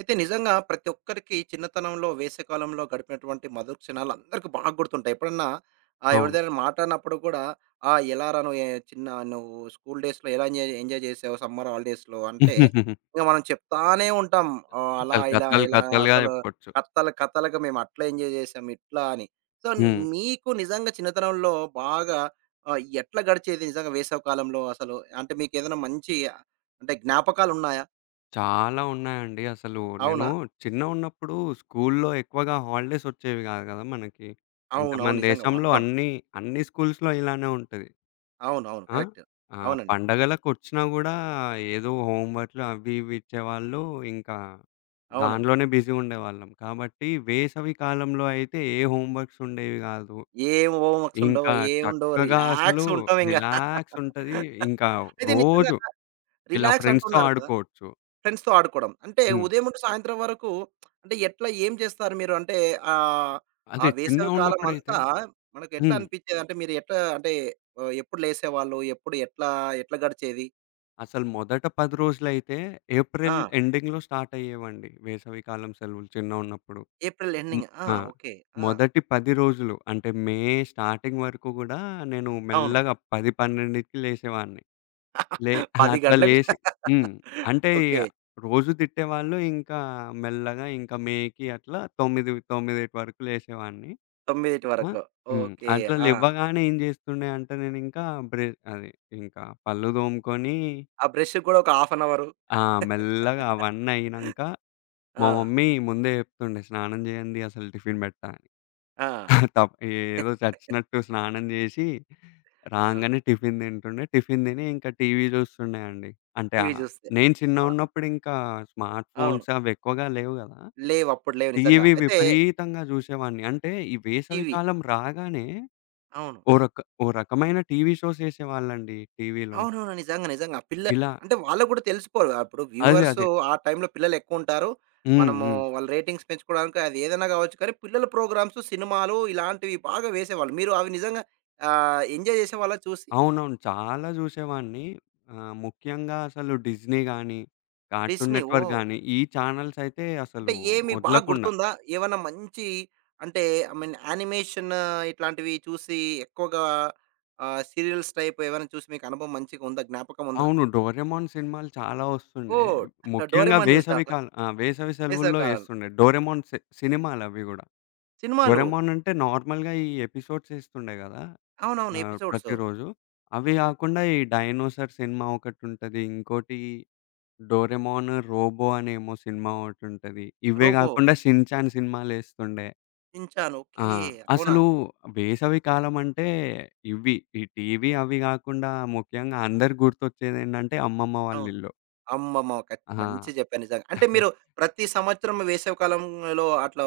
అయితే నిజంగా ప్రతి ఒక్కరికి చిన్నతనంలో, వేసవికాలంలో గడిపినటువంటి మధుర క్షణాలు అందరికి బాగా గుర్తుంటాయి. ఎప్పుడన్నా అవును. ఎవరిదైనా మాట్లాడినప్పుడు కూడా ఎలారా నువ్వు ఎ చిన్న నువ్వు స్కూల్ డేస్‌లో ఎలా ఎంజాయ్ ఎంజాయ్ చేసావు సమ్మర్ హాలిడేస్‌లో" అంటే ఇంక మనం చెప్తానే ఉంటాం. అలా, అసలు ఇలా, కథలు ఇలా కథలుగా అసలు చెప్పొచ్చు. కథలు కథలుగా మేము అట్లా ఎంజాయ్ చేసాం, ఇట్లా అని. సో, హ్మ్. మీకు నిజంగా చిన్నతనంలో బాగా ఎట్లా గడిచేది నిజంగా వేసవి కాలంలో అసలు? అంటే మీకేదైనా మంచి అంటే జ్ఞాపకాలున్నాయా? చాలా ఉన్నాయండి. అసలు నేను అవునా? చిన్నగున్నప్పుడు స్కూల్లో ఎక్కువగా హాలిడేస్ వచ్చేవి కాదు కదా! మనకి. అంటే మన అవునవును. నిజంగా దేశంలో వాస్తవం. అన్ని స్కూల్స్‌లో ఇలానే ఉంటది. అవునవును. ఆ! కరెక్ట్. ఆ! అవునండి. పండగలకొచ్చినా గూడా ఏదో హోంవర్క్‌లు అవి ఇవి ఇచ్చేవాళ్ళు. ఇంకా అవునండి. దానిలోనే బిజీ ఉండేవాళ్ళం. కాబట్టి వేసవి కాలంలో అయితే ఏ హోంవర్క్స్ ఉండేవి కాదు. ఏం హోంవర్క్స్ ఉండవు. ఇంకా ఏముండవు. చక్కగా అసలు రిలాక్స్ ఉంటామింగ. రిలాక్స్ ఉంటది. ఇంకా అయితే నిజంగా రోజు ఇలా రిలాక్స్ ఫ్రెండ్స్‌తో అంటున్నారు కదా! ఆడుకోవచ్చు. ఫ్రెండ్స్‌తో ఆడుకోవడం. అంటే హ్మ్. ఉదయం నుండి సాయంత్రం వరకు అంటే ఎట్లా ఏం చేస్తారు మీరు? అంటే ఆహ్, ఆ అదే వేసవి కాలం చిన్నగున్నప్పుడైతే. అంతా మనకు ఎట్లా హ్మ్. అనిపించేది? అంటే మీరు ఎట్లా అంటే ఎప్పుడు లేసేవాళ్ళు? ఎప్పుడు ఎట్లా ఎట్లా గడిచేది? అసలు మొదట 10 రోజులైతే ఆ! ఏప్రిల్ ఎండింగ్‌లో స్టార్ట్ అయ్యేవండి. వేసవికాలం సెలవులు చిన్నగున్నప్పుడు. ఏప్రిల్ హ్మ్. ఎండింగ్. ఆ! ఆ! ఓకే. ఆ! మొదటి 10 రోజులు అంటే మే స్టార్టింగ్ వరకు గూడా నేను అవును. మెల్లగా 10, 12కి లేసేవాడిని. ఆహా! 10 అట్లా గంటలకు లేసి. హ్మ్. అంటే ఇగ ఓకే. రోజు తిట్టేవాళ్ళు. ఇంకా మెల్లగా ఇంకా మేకి అట్లా 9 వరకు లేసేవాడిని. 9 ఆ! వరకు. హ్మ్. ఓకే. అట్లా ఆ! లెవ్వగానే ఏం చేస్తుండే అంటే నేనింకా బ్రె అది ఇంకా పళ్ళు తోముకొని. ఆ బ్రష్‌కి గూడా ఒక హాఫ్ అన్ అవరు. ఆ! మెల్లగా అవన్నీ అయినంక మా ఆ! మమ్మీ ముందే చెప్తుండే, "స్నానం చేయండి అసలు టిఫిన్ పెట్టా." ఆ! తప్ ఏదో చచ్చినట్టు స్నానం జేసి, ఆ! రాంగానే టిఫిన్ తింటుండే. టిఫిన్ తిని ఇంకా టీవీ చూస్తుండే అండి. అంటే టీవీ జూస్తే. నేను ఆ! చిన్నగున్నప్పుడింకా స్మార్ట్ అవును. ఫోన్స్ అవెక్కువగా లేవు గదా! లేవప్పుడు లేవు నిజంగా. టీవీ అయితే విపరీతంగా జూసేవాడిని. అంటే ఈ వేసవి టీవీ. కాలం రాగానే అవును. ఓ రక ఓ రకమైన టీవీ షోస్ ఏసేవాళ్ళండి టీవీలో. అవునవును. నిజంగా. నిజంగా. ఆ పిల్ల ఇలా అంటే వాళ్ళకి గూడా తెలిసిపోరు. అప్పుడు అదే. వ్యూవర్సు అదే. ఆ టైంలో పిల్లలెక్కువుంటారు. హ్మ్. మనము హ్మ్. వాళ్ళ రేటింగ్స్ పెంచుకోవడానికి అది ఏదైనా గావచ్చు కానీ, పిల్లల ప్రోగ్రామ్స్, సినిమాలు ఇలాంటివి బాగా వేసేవాళ్ళు. మీరు అవి నిజంగా ఎంజాయ్ జేసేవాళ్ళా చూసి? అవునవును. చాలా జూసేవాడిని. ముఖ్యంగా అసలు డిస్నీ గాని, కార్టూన్ డిస్నీ. నెట్‌వర్క్ ఓహ్! గాని, ఈ ఛానెల్స్ అయితే అంటే అసలు ఏ మీకు బాగా వదలకుండా. గుర్తుందా? ఏవన్నా మంచి అంటే ఐ మీన్ యానిమేషన్ ఇట్లాంటివి చూసి ఎక్కువగా సీరియల్స్ టైప్ ఏవైనా చూసి మీకు అనుభవం మంచిగా ఉందా? జ్ఞాపకం ఉందా? అవును. డోరేమోన్ సినిమాలు చాలా వస్తుండే. ఓహ్! ముఖ్యంగా 'డోరేమాన్' వేసవి చూసారా? కాల ఆ! వేసవి వేసవి సెలవుల్లో కాలంలో. యేస్తుండే. డోరేమోన్ సినిమాలవి గూడా. సినిమాలు. డోరేమోన్ అంటే నార్మల్‌గా ఈ ఎపిసోడ్స్ యేస్తుండే గదా! అవునవును. ఎపిసోడ్స్. ప్రతిరోజు. అవి గాకుండా ఈ డైనోసార్ సినిమా ఒకటుంటది. ఇంకోటి 'డోరేమోన్', 'రోబో' అనేమో సినిమా ఒకటుంటది. ఇవే 'రోబో', గాకుండా 'షిన్ చాన్' సినిమాలేస్తుండే. 'షిన్‌చాన్' ఆ! ఓకే. అవునా? అసలు వేసవి కాలమంటే ఇవి ఈ టీవీ అవి గాకుండా ముఖ్యంగా అందరికి గుర్తొచ్చేదేంటంటే అమ్మమ్మ అవును. వాళ్ళిల్లు. అమ్మమ్మ! కచ్ ఆ! మంచిగా చెప్పారు నిజంగా. అంటే మీరు ప్రతి సంవత్సరం వేసవి కాలంలో అట్లా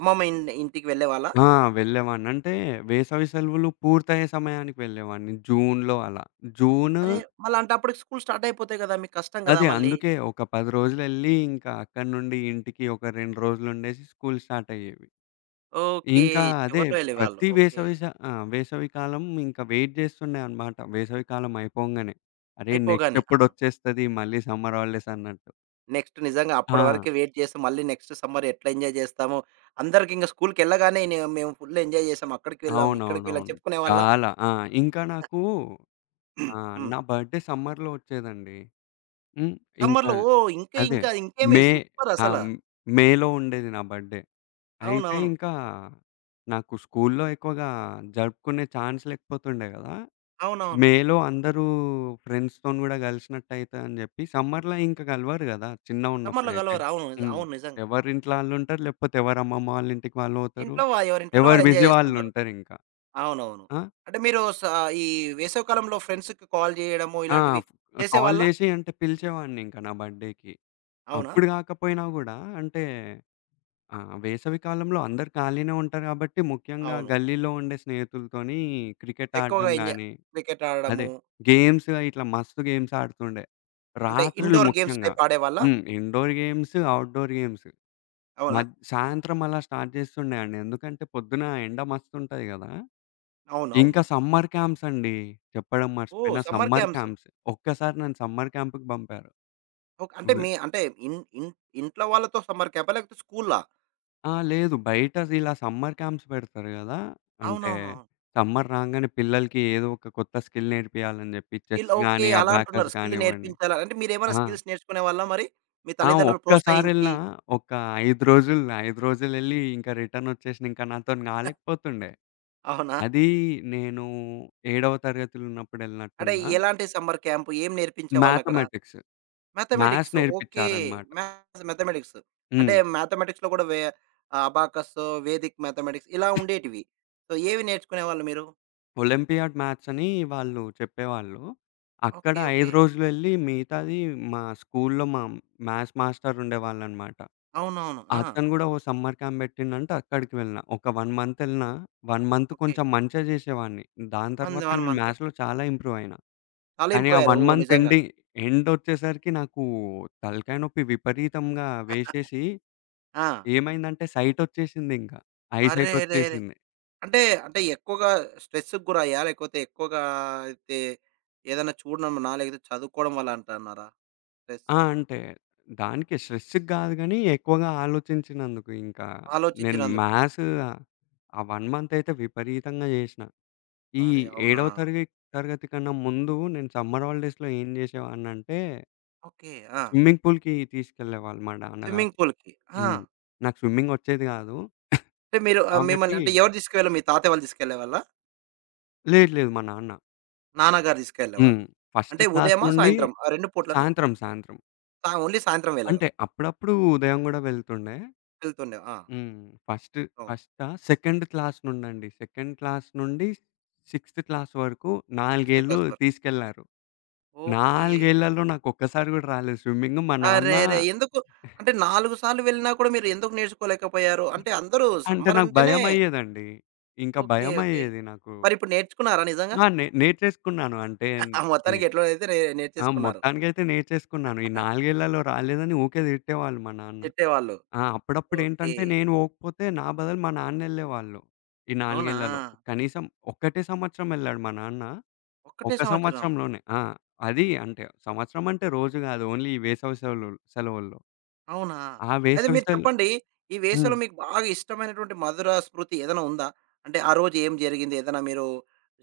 అమ్మమ్మ ఇంటికి వెళ్ళేవాళ్ళా? ఆ! వెళ్ళేవాడిని. అంటే వేసవి సెలవులు పూర్తయ్యే సమయానికి వెళ్ళేవాడిని జూన్‌లో అలా. జూన్ అరే! మళ్ళా అంటే అప్పటికి స్కూల్ స్టార్ట్ అయిపోతాయి కదా! మీకు కష్టం కదా అదే మళ్ళీ. అందుకే ఒక 10 రోజులెళ్లి ఇంకా అక్కడి నుండి ఇంటికి ఒక 2 రోజులుండేసి స్కూల్ స్టార్ట్ అయ్యేవి. ఓకే. ఇంకా అదే చివర్లో ఎళ్ళేవాళ్ళు. ప్రతి ఓకే. వేసవి స ఆ! వేసవికాలం ఇంకా వెయిట్ జేస్తుండే అన్నమాట. వేసవికాలం అయిపోంగానే. అరే! నెక్స్ట్ అయిపోగానే. ఆ! ఎప్పుడొచ్చేస్తది మళ్ళీ సమ్మర్ హాలిడేస్ అన్నట్టు. నెక్స్ట్ నిజంగా అప్పటి ఆ! వరకు వెయిట్ చేసి మళ్ళీ నెక్స్ట్ సమ్మర్ ఎట్లా ఎంజాయ్ చేస్తాము. అందరికింక స్కూల్‌కెళ్ళగానే మేము ఫుల్ ఎంజాయ్ చేసాం. అక్కడికి వెళ్ళాం, ఇక్కడికి వెళ్ళాం అవునవునవును. చెప్పుకునేవాళ్ళా? చాలా. ఆ! ఇంకా నాకు హ్మ్. నా బర్త్‌డే సమ్మర్‌లో వచ్చేదండి. హ్మ్. ఇంకా సమ్మర్‌లో ఓహ్! ఇంకా అదే ఇంకా ఇంకేమి మే సూపర్ ఆ! అసల. మ్- మేలో ఉండేది నా బర్త్‌డే. అయితే అవునవును. ఇంకా నాకు స్కూల్‌లో ఎక్కువగా జరుపుకునే ఛాన్స్ లేకపోతుండే గదా! అవునవును. మేలో అందరూ ఫ్రెండ్స్‌తోని గూడా గలిసినట్టయితే అని జెప్పి, సమ్మర్‌లో ఇంక గలవరు గదా! సమ్మర్‌లో చిన్నగున్నప్పుడైతే. కలవరు. అవును. హ్మ్. అవును నిజంగా. ఎవరింట్ల ఆళ్ళుంటారు, లేకపోతే ఎవరి అమ్మమ్మ వాళ్ళ ఇంటికి వాళ్ళు పోతారు. ఇంట్లో వా ఎవరింట్లో ఎవరు వాళ్ళు ఎంజాయ్ బిజీ చేస్తుంటారు. వాళ్ళుంటారింక. అవునవును. ఆ! అంటే మీరు ఈ వేసవికాలంలో ఫ్రెండ్స్‌కి కాల్ చేయడము ఆ! ఇలాంటివి కాల్ చేసేవాళ్ళా? జేసి అంటే పిలిచేవాడినింక నా బర్త్‌డేకి. అవునా? అప్పుడు గాకపోయినా గూడా అంటే వేసవి కాలంలో అందరు ఖాళీనే ఉంటారు గాబట్టి, ముఖ్యంగా అవును. గల్లీలో ఉండే స్నేహితులతోని క్రికెట్ ఎక్కువగా ఆడడం గాని. క్రికెట్ అదే. ఆడడము. గేమ్స్ ఇట్లా మస్తు గేమ్స్ ఆడుతుండే. అంటే రాత్రులు ఇండోర్ గేమ్స్ ముఖ్యంగా. టైప్ ఆడేవాళ్ళా? హ్మ్. Indoor games, outdoor games. అవునా? సాయంత్రం అలా స్టార్ట్ చేస్తుండే అండి. ఎందుకంటే పొద్దున ఎండ మస్తుంటది గదా! అవును. అవును. ఇంకా సమ్మర్ క్యాంప్స్ అండి. చెప్పడం ఓహ్! మర్చిపోయినా సమ్మర్ సమ్మర్ క్యాంప్స్. క్యాంప్స్. ఒక్కసారి నన్ను సమ్మర్ క్యాంప్‌కి పంపారు. ఓకే. అంటే వె మీ అంటే ఇన్ ఇన్ ఇంట్లో వాళ్ళతో సమ్మర్ క్యాంపా? లేకపోతే స్కూలా? ఆ! లేదు. బయట ఇలా సమ్మర్ క్యాంప్స్ పెడతారు గదా! అంటే అవునవును. సమ్మర్ రాంగానే పిల్లలకి ఏదో ఒక కొత్త స్కిల్ నేర్పియాలని జెప్పి స్కిల్ చెస్ ఓకే. గాని, అలా అంటున్నారు. అబాకస్ స్కిల్ గానివ్వండి. నేర్పించాలా? అంటే మీరేమైనా ఆ! స్కిల్స్ నేర్చుకునేవాళ్ళా మరి? మీ ఆ! తల్లిదండ్రులు ప్రోత్సహించి ఒక్కసారెళ్ళినా ఒక 5 రోజులెళ్ళి ఇంకా రిటర్నొచ్చేసినా ఇంక నాతోని కాలేకపోతుండే. అవునా? అది నేను ఏడవ తరగతిలో అంటే ఉన్నప్పుడెళ్ళినట్టున్నా. ఎలాంటి సమ్మర్ క్యాంప్? ఏం నేర్పించేవాళ్ళక్కడ? మ్యాథమెటిక్స్. Maths mathematics. ఓకే. నేర్పిచ్చారనమాట. Maths, mathematics. అంటే హ్మ్. మ్యాథమెటిక్స్‌లో కూడా అబాకస్, వేదిక్ మ్యాథమెటిక్స్ ఇలా ఉండేటివి. సో, ఏవి నేర్చుకునేవాళ్ళు మీరు? ఒలింపియాడ్ మ్యాథ్స్ అని వాళ్ళు చెప్పేవాళ్ళు. అక్కడ ఓకే. ఓకే. 5 రోజులెళ్ళి మిగతాది మా స్కూల్లో మా మ్యాథ్స్ మాస్టర్ ఉండేవాళ్ళనమాట. అవునవును. ఆ! అతను గూడా ఓ సమ్మర్ క్యాంప్ పెట్టిండంటే అక్కడికి వెళ్ళిన. ఒక 1 మంత్ ఎళ్ళినా, 1 మంత్ ఓకే. కొంచెం మంచిగా చేసేవాడిని. దాని మంత్ తర్వాత 1 నేను మంత్. మ్యాథ్స్‌లో చాలా ఇంప్రూవ్ అయినా. చాలా కానీ ఇంప్రూవ్ ఆ 1 అయ్యారు. ఓహ్! మంత్ నిజంగా. ఎండొచ్చేసరికి నాకు తలకాయ నొప్పి విపరీతంగా వేసేసి ఆ! ఏమైందంటే సైటొచ్చేసిందింకా. ఐ అరెరెరే! సైటొచ్చేసింది. అంటే, అంటే ఎక్కువగా స్ట్రెస్‌కి గురయ్యారా? లేకపోతే ఎక్కువగా అయితే ఏదైనా చూడడంనా? లేకపోతే చదువుకోవడం వల్ల అంటన్నారా స్ట్రెస్? ఆ! అంటే దానికి స్ట్రెస్‌కి గాదు గానీ ఎక్కువగా ఆలోచించినందుకు ఇంకా. నేను ఆలోచించినందుకు. మ్యాథ్స్ ఆ 1 మంత్ అయితే విపరీతంగా చేసిన. ఈ అరే! అవునా? 7వ తరగతి కన్నా ముందు నేను సమ్మర్ హాలిడేస్‌లో ఏం చేసేవాడినంటే, ఓకే. ఆ! స్విమ్మింగ్ పూల్‌కి తీసుకెళ్ళేవాళ్ళు మా నాన్నగారు. స్విమ్మింగ్ పూల్‌కి. ఆ! హ్మ్. నాకు స్విమ్మింగ్ వచ్చేది కాదు. అంటే మీరు మిమ్మల్ని కాబట్టి అంటే ఎవరు తీసుకెళ్ళారు? మీ తాతయ్య వాళ్ళు తీసుకెళ్ళేవాళ్ళా? లేదు లేదు మా నాన్న. నాన్నగారు తీసుకెళ్ళేవాళ్ళు. హ్మ్. ఫస్ట్ అంటే క్లాస్ ఉదయమా? నుండి సాయంత్రం ఆ 2 పూట్లనా? సాయంత్రం, సాయంత్రం. ఓన్లీ సాయంత్రం వేళలో అంటే అప్పుడప్పుడు ఉదయం కూడా వెళ్తుండే. వెళ్తుండే. ఆ! హ్మ్. ఫస్ట్ అవును. ఫస్టా? సెకండ్ క్లాస్ నుండండి. సెకండ్ క్లాస్ నుండి సిక్స్త్ క్లాస్ వరకు 4 6థ్ ఏళ్ళు క్లాస్ వరకు. తీసుకెళ్లారు. ఓకే. 4 ఏళ్లలో నాకు ఒక్కసారి కూడా రాలేదు స్విమ్మింగ్. మా నాన్న అరెరే! ఎందుకు? అంటే 4 సార్లు వెళ్ళినా కూడా మీరు ఎందుకు నేర్చుకోలేకపోయారు? అంటే అందరూ అంటే సమ్మర్ నాకు అంటేనే భయమయ్యేదండి. ఇంకా ఓకే. ఓకే. భయమయ్యేది నాకు. మరిప్పుడు నేర్చుకున్నారా నిజంగా? ఆ! నేర్చేసుకున్నాను. అంటే ఆ ఈ మొత్తానికి ఎట్లోనైతే ఆ! నేర్చేసుకున్నారు. మొత్తానికైతే నేర్చేసుకున్నాను. ఈ 4 ఏళ్లలో రాలేదని ఊకే తిట్టేవాళ్ళు మా నాన్న. తిట్టేవాళ్ళు. ఆ! ఓకే. అప్పుడప్పుడేంటంటే నేను పోకపోతే నా బదులు మా నాన్న ఎళ్ళేవాళ్ళు. ఈ 4 అవునా? ఏళ్లలో. కనీసం ఒక్కటే సంవత్సరం ఎళ్ళాడు మా నాన్న. ఒక్కటే ఒక సంవత్సరం. సంవత్సరంలోనే. ఆ! అది అంటే సంవత్సరం అంటే రోజు గాదు. ఓన్లీ ఈ వేసవి సెలవుల్లో. అవునా! ఆ అయితే వేసవి మీరు సెల చెప్పండి. ఈ హ్మ్. వేసవిలో మీకు బాగా ఇష్టమైనటువంటి మధుర స్మృతి ఏదైనా ఉందా? అంటే ఆ రోజు ఏం జరిగింది? ఏదైనా మీరు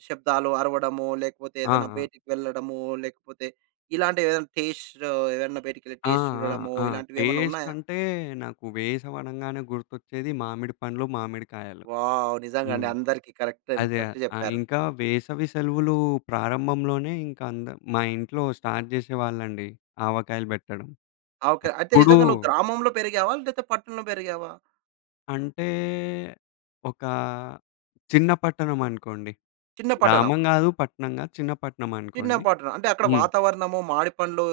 శబ్దాలు అరవడము, లేకపోతే ఆ! ఏదైనా ఆ! బయటికి వెళ్ళడము, లేకపోతే ఇలాంటివి ఏదైనా టేస్ట్ ఏదైనా బయటికెళ్ళి ఆ! టేస్ట్ ఆ! చూడడము, ఆ! ఇలాంటివేమన్నా టేస్ట్ ఉన్నాయా? అంటే నాకు వేసవి అనంగానే గుర్తొచ్చేది మామిడి పండ్లు, మామిడికాయలు. వావ్! నిజంగా అండి. హ్మ్. అందరికీ కరెక్ట్ అదే. కరెక్ట్ ఆ! చెప్పారు. ఇంకా వేసవి సెలవులు ప్రారంభంలోనే ఇంకా మా ఇంట్లో స్టార్ట్ చేసేవాళ్ళండి ఆవకాయలు పెట్టడం. ఆ! ఓకే. అయితే అప్పుడు నిజంగా నువ్వు గ్రామంలో పెరిగావా? లేకపోతే పట్టణంలో పెరిగావా? అంటే ఒక చిన్న పట్టణం అనుకోండి. చిన్న పట్టణం. గ్రామం గాదు, పట్టణం గాదు. చిన్న పట్టణం చిన్న అనుకోండి. పట్టణం. అంటే అక్కడ హ్మ్. వాతావరణము, మామిడి పండ్లు,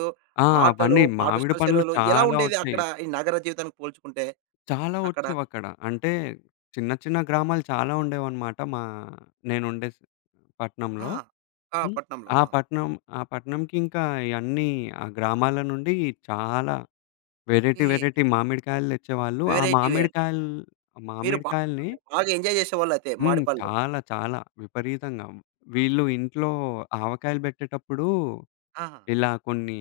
ఆ! ఆటలు, అవన్నీ మామిడి పాఠశాల పండ్లు సెలవులు ఎలా చాలా ఉండేది వచ్చాయి. అక్కడ ఈ నగర జీవితానికి పోల్చుకుంటే? చాలా అక్కడ వచ్చేవక్కడ. అంటే చిన్న చిన్న గ్రామాలు చాలా ఉండేవన్నమాట నేనుండే ఆ! పట్నంలో. ఆ! హ్మ్. పట్నంలో. ఆ ఆ! పట్నం ఆ పట్నంకి ఇంకా ఇయన్నీ ఆ గ్రామాల నుండి చాలా వెరైటీ ఓకే. వెరైటీ మామిడికాయలు తెచ్చేవాళ్ళు. Variety wear. ఆ మీరు బాగా మామిడికాయల్ని. చూసారు. బాగా ఎంజాయ్ చేసేవాళ్ళైతే హ్మ్. మామిడిపళ్ళు. చాలా చాలా విపరీతంగా. వీళ్ళు ఇంట్లో ఆవకాయలు బెట్టేటప్పుడు ఆహా! ఇలా కొన్ని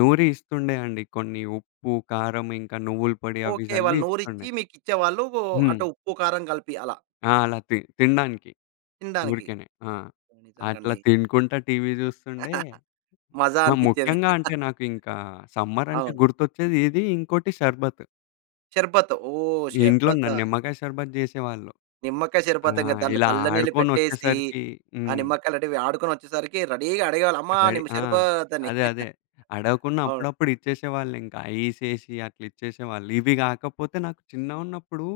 నూరి ఇస్తుండే అండి. కొన్ని ఉప్పు, కారం ఇంకా నువ్వుల పొడి అవి ఓకే. జల్లి వాళ్ళు నూరిచ్చి ఇస్తుండే. మీకిచ్చేవాళ్ళు. హ్మ్. అటు ఉప్పు, కారం కలిపి అలా ఆ! అలా తినడానికి తినడానికి. ఊరికేనే. ఆ! అట్లా నిజంగండి. తినుకుంటా టీవీ జూస్తుండే. మజా అనిపిచ్చేది. ముఖ్యంగా అంటే నాకు ఇంకా సమ్మర్ అంటే అవును. గుర్తొచ్చేది ఇది. ఇంకోటి షర్బత్. షర్బత్. ఓహ్! ఈ ఇంట్లో షర్బతా? నిమ్మకాయ షర్బత్ జేసేవాళ్ళు. నిమ్మకాయ ఆ! షర్బత్ ఇంక దాంట్లో ఇలా చల్ల నీళ్ళు పెట్టేసి, ఆడుకొనొచ్చేసరికి. ఆ హ్మ్. నిమ్మకాయలటివి ఆడుకొనొచ్చేసరికి రెడీగా అడిగేవాళ్ళు. అమ్మా! రెడీ నిమ్మ ఆ! షర్బత్ అని. అదే. అదే. అడగకుండా అవును. అప్పుడప్పుడు ఇచ్చేసేవాళ్ళింకా. ఐసేసి అట్లా ఇచ్చేసేవాళ్ళు. ఇవి గాకపోతే నాకు చిన్నగున్నప్పుడు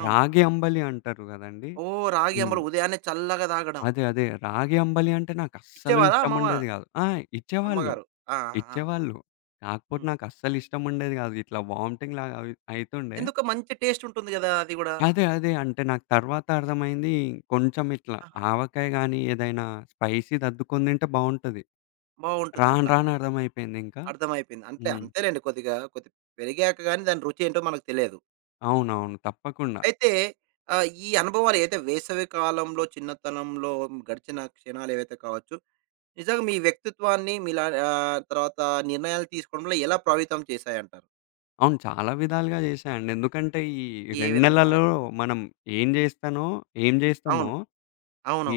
అవును. రాగి అంబలి అంటారు గదండీ! ఓహ్! రాగి హ్మ్. అంబలి ఉదయాన్నే చల్లగా తాగడం. అదే. అదే. రాగి అంబలి అంటే నాకస్సలు ఇచ్చేవారా ఇష్టముండేది గాదు. ఆ! ఇచ్చేవాళ్ళు. అమ్మగారు? ఆ! ఆ! ఆ! ఆ! ఇచ్చేవాళ్ళు. కాకపోతే హ్మ్. నాకస్సలు ఇష్టముండేది గాదు. ఇట్లా వామిటింగ్ లాగా అవి అయితుండే. ఎందుకో మంచి టేస్ట్ ఉంటుంది గదా! అది గూడా. అదే. అదే. అంటే నాకు తర్వాత అర్థమైంది కొంచెం ఇట్లా ఆహా! ఆవకాయ గానీ, ఏదైనా స్పైసీది అద్దుకొని తింటే బావుంటది. బావుంటుంది రాను అట్లా. రాను అర్థమైపోయిందింకా. అర్థమైపోయింది. అంతే హ్మ్. అంతేలెండి కొద్దిగా పెరిగాక గాని దాని రుచి ఏంటో మనకు తెలియదు. అవునవును. తప్పకుండా. అయితే ఈ అనుభవాలు ఏదైతే వేసవి కాలంలో, చిన్నతనంలో గడిచిన క్షణాలు ఏవైతే కావచ్చు, నిజంగా మీ వ్యక్తిత్వాన్ని మీలా తర్వాత నిర్ణయాలు తీసుకోవడంలో ఎలా ప్రభావితం చేశాయంటారు? అవును. చాలా విధాలుగా చేశా అండి. ఎందుకంటే ఈ ఏ 2 విధంగా? నెలల్లో మనం ఏం జేస్తానో ఏం జేస్తామో అవును.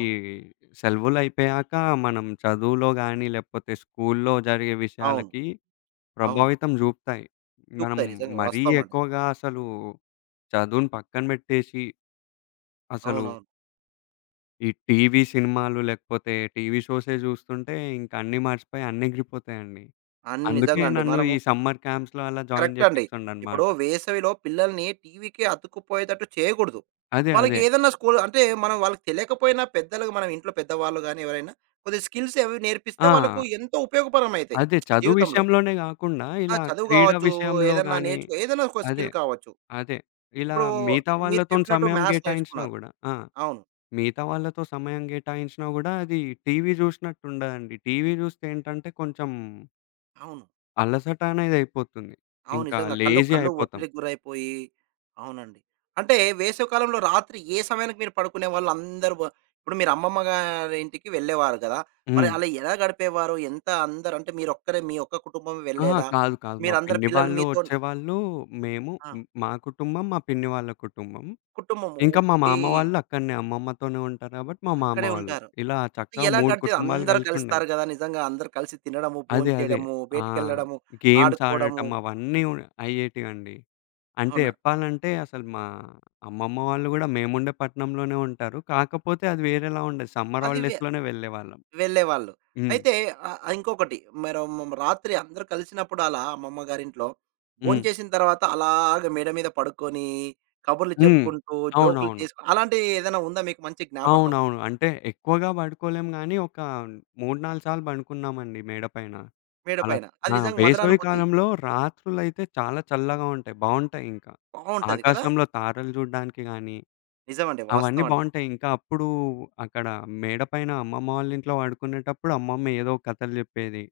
ఈ సెలవులయిపోయాక మనం చదువులో గాని, లేకపోతే స్కూల్లో జరిగే అవును. విషయాలకి అవును. ప్రభావితం జూపుతాయి. మనం చూపుతాయి నిజంగా మరీ వాస్తవం అండి. ఎక్కువగా అసలు చదువుని పక్కన బెట్టేసి, అసలు అవునవును. ఈ టీవీ సినిమాలు, లేకపోతే టీవీ షోసే జూస్తుంటే ఇంక అన్నీ మర్చిపోయి అన్నెగిరిపోతాయండి. అన్ని అందుకే నిజంగా అండి. నన్ను మనము ఈ సమ్మర్ క్యాంప్స్‌లో అలా జాయిన్ కరెక్ట్ అండి. ఇప్పుడు జేపిస్తుండనమాట. వేసవిలో పిల్లల్ని టీవీకి అతుక్కుపోయేటట్టు చేయకూడదు. అదే. వాళ్ళకి అదే. ఏదన్నా స్కూల్ అంటే మనం వాళ్ళకి తెలియకపోయినా పెద్దలుగా మనం ఇంట్లో పెద్దవాళ్ళు గాని ఎవరైనా కొద్దిగా స్కిల్స్ అవి నేర్పిస్తే ఆ! వాళ్ళకు ఎంతో ఉపయోగపరమైతాయి అదే చదువు జీవితంలో. విషయంలోనే గాకుండా ఆ! ఇలా చదువు క్రీడా కావచ్చు, విషయంలో ఏదన్నా గాని. ఏదైనా ఒక అదే. స్కిల్ కావచ్చు. అదే. ఇలా ఇప్పుడు మిగతా మీరు వాళ్ళతోని చెప్పినట్టు సమయం మ్యాథ్స్ కేటాయించినా నేర్చుకున్నారు. గూడా. ఆ! అవును. మిగతా వాళ్ళతో సమయం కేటాయించినా గూడా అది టీవీ జూశినట్టుండదండి. టీవీ జూస్తే ఏంటంటే కొంచెం అవును. అలసట అనేదయిపోతుంది. అవును. ఇంకా నిజంగా. కళ్ళు, లేజీ కళ్ళు అయిపోతాం. ఒత్తిడికి గురైపోయి అవునండి. అంటే వేసవికాలంలో రాత్రి ఏ సమయానికి మీరు పడుకునేవాళ్ళు? అందరూ ఇప్పుడు మీరు అమ్మమ్మ గారి ఇంటికి వెళ్ళేవారు గదా! మరి హ్మ్. అలా ఎలా గడిపేవారు? ఎంత అందరూ అంటే మీరొక్కరే మీ ఒక్క కుటుంబమే ఆ! వెళ్ళేదా? కాదు. కాదు. మా మీరందరు పిన్ని పిల్లలు వాళ్ళు, మీతోన్ వచ్చేవాళ్ళు, మేము. ఆ! మా కుటుంబం, మా పిన్ని వాళ్ళ కుటుంబం. కుటుంబం ఇంకా మా ఓకే. మామ వాళ్ళు అక్కడనే అమ్మమ్మతోనే ఉంటారు కాబట్టి మా మామ అక్కడే వాళ్ళు. ఉంటారు. ఇలా చక్కగా ఎలా 3 గడిచేది? కుటుంబాలు అందరూ కలుస్తారు కలిసుండేవి. గదా! నిజంగా అందరూ కలిసి తినడము, అదే. అదే. భోంచేయడము, ఆ! బయటికెళ్ళడము, గేమ్స్ ఆడుకోవడము. ఆడటం అవన్నీ అయ్యేటివండి. అంటే అవునా? చెప్పాలంటే అసలు మా అమ్మమ్మ వాళ్ళు గూడా మేముండే పట్నంలోనే ఉంటారు. కాకపోతే అది వేరేలా ఉండేది. సమ్మర్ అది హాలిడేస్‌లోనే వెళ్ళేవాళ్ళం. వెళ్ళేవాళ్ళు. హ్మ్. అయితే ఇంకొకటి మరో రాత్రి అందరూ కలిసినప్పుడు అలా అమ్మమ్మ గారింట్లో, హ్మ్. భోంచేసిన తర్వాత అలాగ మేడ మీద పడుకొని, కబుర్లు హ్మ్. చెప్పుకుంటూ, జోకులు అవునవును. చేసుకు అలాంటివి ఏదైనా ఉందా మీకు మంచి జ్ఞాపకం అవునవును. అంటే ఎక్కువగా పడుకోలేం గానీ, ఒక 3, 4 సార్లు పడుకున్నామండి మేడ పైన. మేడ అలా. పైన? అది నిజంగా వేసవి మధురానుభూతి. కాలంలో రాత్రులైతే చాలా చల్లగా ఉంటాయి. బావుంటాయింకా. బావుంటది కదా! ఆకాశంలో తారలు చూడడానికి గానీ, నిజమండి. అవన్నీ వాస్తవం అండి. బావుంటాయి. ఇంకా అప్పుడు అక్కడ మేడ పైన అమ్మమ్మ వాళ్ళ ఇంట్లో పడుకునేటప్పుడు అమ్మమ్మ ఏదో కథలు చెప్పేది.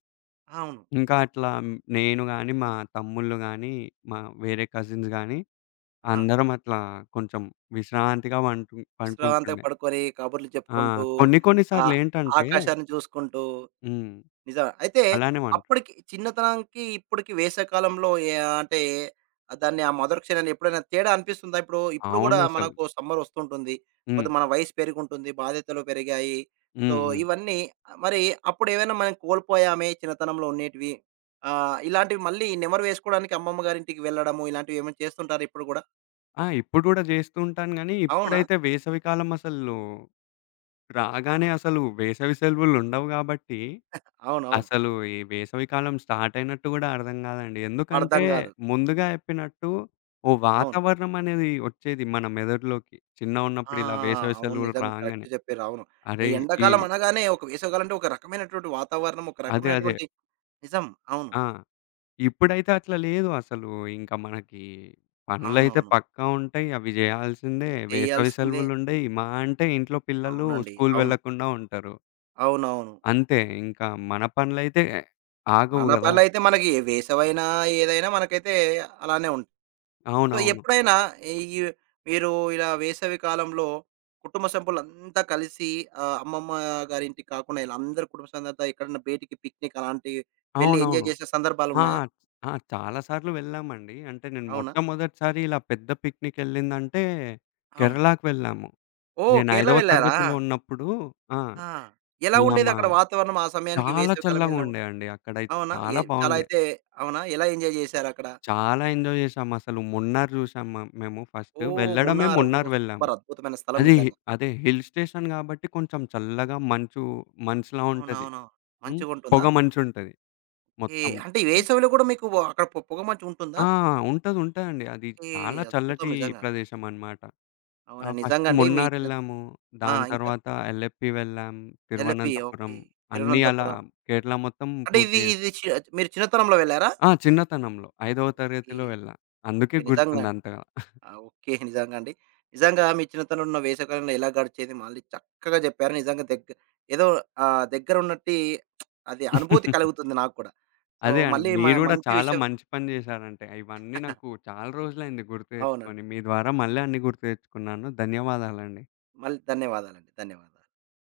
అవును. ఇంకా అట్లా నేను గాని, మా తమ్ముళ్ళు గాని, మా వేరే కజిన్స్ గాని ఆ! అందరం అట్లా కొంచెం విశ్రాంతిగా విశ్రాంతిగా పండుకుంటుండే. పడుకొని కబుర్లు ఆ! చెప్పుకుంటూ, కొన్ని కొన్ని ఆహ్, సార్లేంటంటే. ఆకాశాన్ని చూసుకుంటూ హ్మ్. నిజమే. అయితే అలానే పంట అప్పటికి చిన్నతనానికి, ఇప్పటికి వేసవికాలంలో ఏ అంటే దాన్ని ఆ మొదటి క్షణాన్ని ఎప్పుడైనా తేడా అనిపిస్తుందా? ఇప్పుడు గూడా అవునసలు. మనకు సమ్మర్ వస్తుంటుంది. హ్మ్. కొద్ది మన వయసు పెరిగుంటుంది. బాధ్యతలు పెరిగాయి. సో, హ్మ్. హ్మ్. ఇవన్నీ మరి అప్పుడేమైనా మనం కోల్పోయామే చిన్నతనంలో ఉండేటివి. ఇలాంటివి మళ్ళీ నెమరు వేసుకోవడానికి అమ్మమ్మ గారింటికి వెళ్ళడము, ఇలాంటివి ఏమైనా చేస్తుంటారా ఇప్పుడు గూడా? ఆ! ఇప్పుడు గూడా జేస్తూ ఉంటాను గానీ, అవునా? ఇప్పుడైతే వేసవి కాలం అసలు రాగానే అసలు వేసవి సెలవులుండవు గాబట్టి అవునవును. అసలు ఈ వేసవికాలం స్టార్ట్ అయినట్టు గూడా అర్థం గాదండి. ఎందుకంటే, అర్థం గాదు. ముందుగా చెప్పినట్టు ఓ అవును. వాతావరణం అనేది ఒచ్చేది మన మెదడులోకి. ఆ! చిన్నగున్నప్పుడు ఇలా వేసవి అవును. సెలవులు నిజంగా కరెక్ట్ రాంగానే. చెప్పారు. అవును. ఈ అరేయ్! ఈ ఎండాకాలం అనగానే ఒక వేసవికాలం అంటే ఒక రకమైనటువంటి వాతావరణం, ఒక అదే. అదే. రకమైనటువంటి నిజం. అవును. ఆ! ఇప్పుడైతే అట్లా లేదు అసలు. ఇంక మనకి పనులైతే అవునవును. పక్కా ఉంటయి. అవి జేయాల్సిందే. వేసవి చేయాల్సిందే. సెలవులుండయి. మహా అంటే ఇంట్లో పిల్లలు అవునండి. స్కూల్ అవును. వెళ్ళకుండా ఉంటారు. అవునవును. అంతే. ఇంకా మన పనులైతే ఆగవు మన గదా! పనులైతే మనకి వేసవైనా, ఏదైనా మనకైతే అలానే ఉంటుంది. సో, అవునవును. ఎప్పుడైనా ఈ మీరు ఇలా వేసవి కాలంలో కుటుంబ సభ్యులంతా కలిసి అమ్మమ్మ గారింటికి కాకుండా ఇలా అందరు కుటుంబ సభ్యులంతా ఎక్కడన్నా బయటికి పిక్నిక్ అలాంటివి వెళ్లి ఎంజాయ్ అవునవును. చేసిన ఆ! సందర్భాలున్నాయా? ఆ! చాలా సార్లు వెళ్ళామండి. అంటే నేను అవునా? మొట్టమొదటిసారి ఇలా పెద్ద పిక్నికెళ్ళిందంటే అవును. కేరళకి వెళ్ళాము. ఓహ్! నేను కేరళ 5వ వెళ్లారా? తరగతిలో ఉన్నప్పుడు. ఆ! ఆ! ఎలా ఇలా మా ఉండేదక్కడ వాతావరణం ఆ సమయానికి చాలా వేసవికాలం వెళ్ళినప్పుడు? చల్లగుండే అండి. అక్కడైతే అవునా? చాలా చాలా బావుండే. అయితే అవునా? ఎలా ఎంజాయ్ చేశారక్కడ? చాలా ఎంజాయ్ చేశాం. అసలు మున్నార్ చూసాం. మేము ఫస్ట్ ఓహ్! వెళ్ళడమే మున్నార్. ఓహ్! మున్నార్ వెళ్ళాము. సూపర్ అద్భుతమైన స్థలం అది నిజంగా. అదే హిల్ స్టేషన్ కాబట్టి కొంచెం చల్లగా మంచులా ఉంటది. అవునవును. హ్మ్. పొగ మంచిగుంటుందా? మంచుంటది ఏ మొత్తం. అంటే ఈ హ్మ్. వేసవిలో కూడా మీకు అక్కడ పొగమంచుంటుందా? ఆ! ఉంటదండి. అది ఏ చాలా అద్భుతం చల్లటి నిజంగా. ప్రదేశం అన్నమాట. ఆ! అవునా? ఫస్ట్ నిజంగండి మీ చిన్న మున్నారెళ్ళాము. ఆ! దాని ఇంకా? తర్వాత ఎల్ఎప్పి వెళ్ళాం. ఎల్లపి. తిరువనంతపురం ఓకే. అన్నీ అలా తిరువనంతపురం. కేరళ మొత్తం అంటే పూర్తి ఇది చేసాం. ఇది మీరు చిన్నతనంలో వెళ్లారా? ఆ! చిన్నతనంలో ఐదవ ఈ తరగతిలో వెళ్ళా. ఓకే. అందుకే నిజంగా. గుర్తుంది అంతగా. ఆ! ఓకే. నిజంగా అండి. నిజంగా మీ చిన్నతనంలో ఉన్న వేసవికాలంలో ఎలా గడిచేది మళ్ళీ చక్కగా చెప్పారు. నిజంగా ఏదో దగ్గర ఉన్నట్టి అది అనుభూతి కలుగుతుంది నాకు కూడా. సో, అదే అండి. మళ్ళీ మీరు గూడా మంచి చాలా విషయం మంచి పని జేశారంటే. ఇవన్నీ నాకు చాలా రోజులైంది గుర్తు అవునండి. తెచ్చుకొని. మీ ద్వారా మళ్ళీ అన్నీ గుర్తు తెచ్చుకున్నాను. ధన్యవాదాలండి. మళ్ళీ ధన్యవాదాలండి. ధన్యవాదాలు.